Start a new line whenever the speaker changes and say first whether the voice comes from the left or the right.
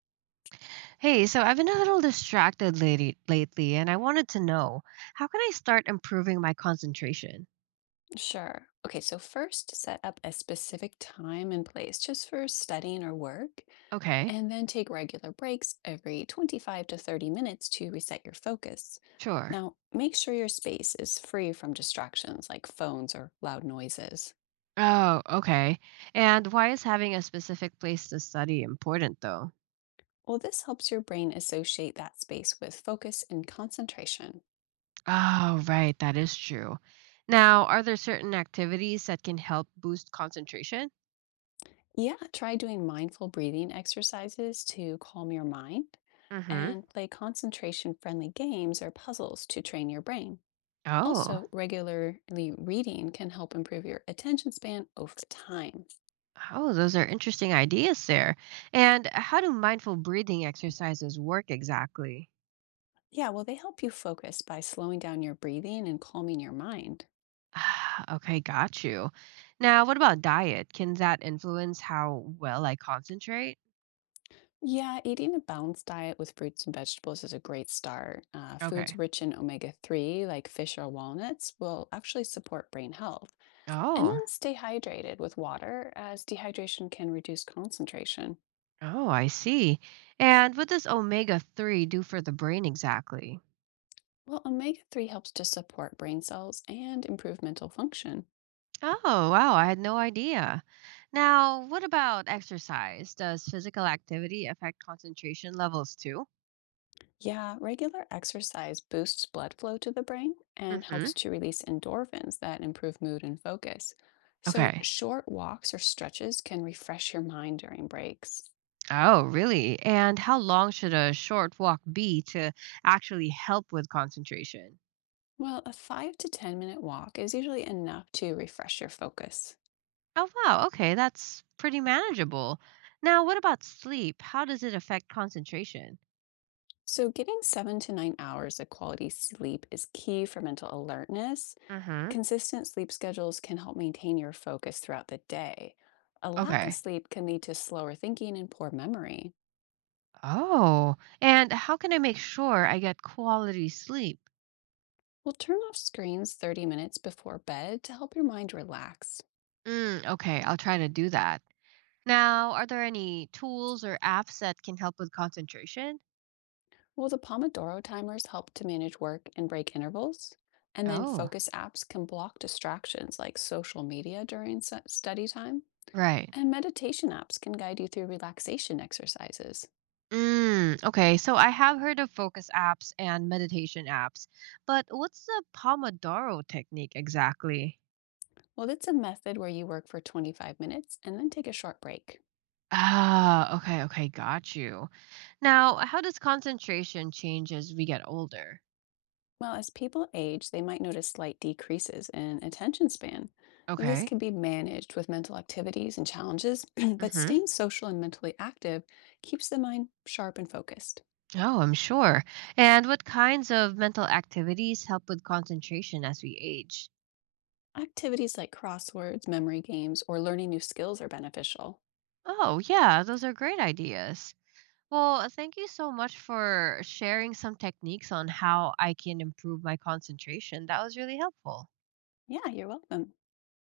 right: Hey, so I've been a little distracted lately, and I wanted to know how can I start improving my concentration?
left: Sure. Okay, so first set up a specific time and place just for studying or work,
right: Okay,
left: and then take regular breaks every 25 to 30 minutes to reset your focus.
right: sure.
left: Now, make sure your space is free from distractions like phones or loud noises.
right: Oh, okay. And why is having a specific place to study important though?
left: Well, this helps your brain associate that space with focus and concentration.
right: Oh, right, that is true. Now, are there certain activities that can help boost concentration?
left: Yeah, try doing mindful breathing exercises to calm your mind
right: Mm-hmm.
left: and play concentration friendly games or puzzles to train your brain.
right: Oh,
left: Also, regularly reading can help improve your attention span over time.
right: oh, those are interesting ideas there. And how do mindful breathing exercises work exactly?
left: Yeah, well, they help you focus by slowing down your breathing and calming your mind.
right: Ah, okay, got you. Now, what about diet? Can that influence how well I concentrate?
left: Yeah, eating a balanced diet with fruits and vegetables is a great start. Foods
right: Okay.
left: rich in omega 3, like fish or walnuts, will actually support brain health. And
right: Oh,
left: then stay hydrated with water, as dehydration can reduce concentration.
right: oh, I see. And what does omega 3 do for the brain exactly?
left: Well, omega 3 helps to support brain cells and improve mental function.
right: Oh, wow, I had no idea. Now, what about exercise? Does physical activity affect concentration levels too?
left: Yeah, regular exercise boosts blood flow to the brain and
right: Mm-hmm.
left: helps to release endorphins that improve mood and focus. So,
right: Okay.
left: short walks or stretches can refresh your mind during breaks.
right: Oh, really? And how long should a short walk be to actually help with concentration?
left: Well, a five to 10 minute walk is usually enough to refresh your focus.
right: Oh, wow. Okay, that's pretty manageable. Now, what about sleep? How does it affect concentration?
left: So, getting 7 to 9 hours of quality sleep is key for mental alertness.
right: Mm-hmm.
left: Consistent sleep schedules can help maintain your focus throughout the day. A lack of
right: Okay.
left: sleep can lead to slower thinking and poor memory.
right: Oh, and how can I make sure I get quality sleep?
left: Well, turn off screens 30 minutes before bed to help your mind relax.
right: Mm, okay, I'll try to do that. Now, are there any tools or apps that can help with concentration?
left: Well, the Pomodoro timers help to manage work and break intervals. And then
right: Oh,
left: focus apps can block distractions like social media during study time.
right: right.
left: And meditation apps can guide you through relaxation exercises.
right: Mm, okay, so I have heard of focus apps and meditation apps, but what's the Pomodoro technique exactly?
left: Well, that's a method where you work for 25 minutes and then take a short break.
right: Ah, okay, okay, got you. Now, how does concentration change as we get older?
left: Well, as people age, they might notice slight decreases in attention span. This
right: Okay.
left: can be managed with mental activities and challenges, but
right: Mm-hmm.
left: staying social and mentally active keeps the mind sharp and focused.
right: Oh, I'm sure. And what kinds of mental activities help with concentration as we age?
left: Activities like crosswords, memory games, or learning new skills are beneficial.
right: Oh, yeah, those are great ideas. Well, thank you so much for sharing some techniques on how I can improve my concentration. That was really helpful.
left: Yeah, you're welcome.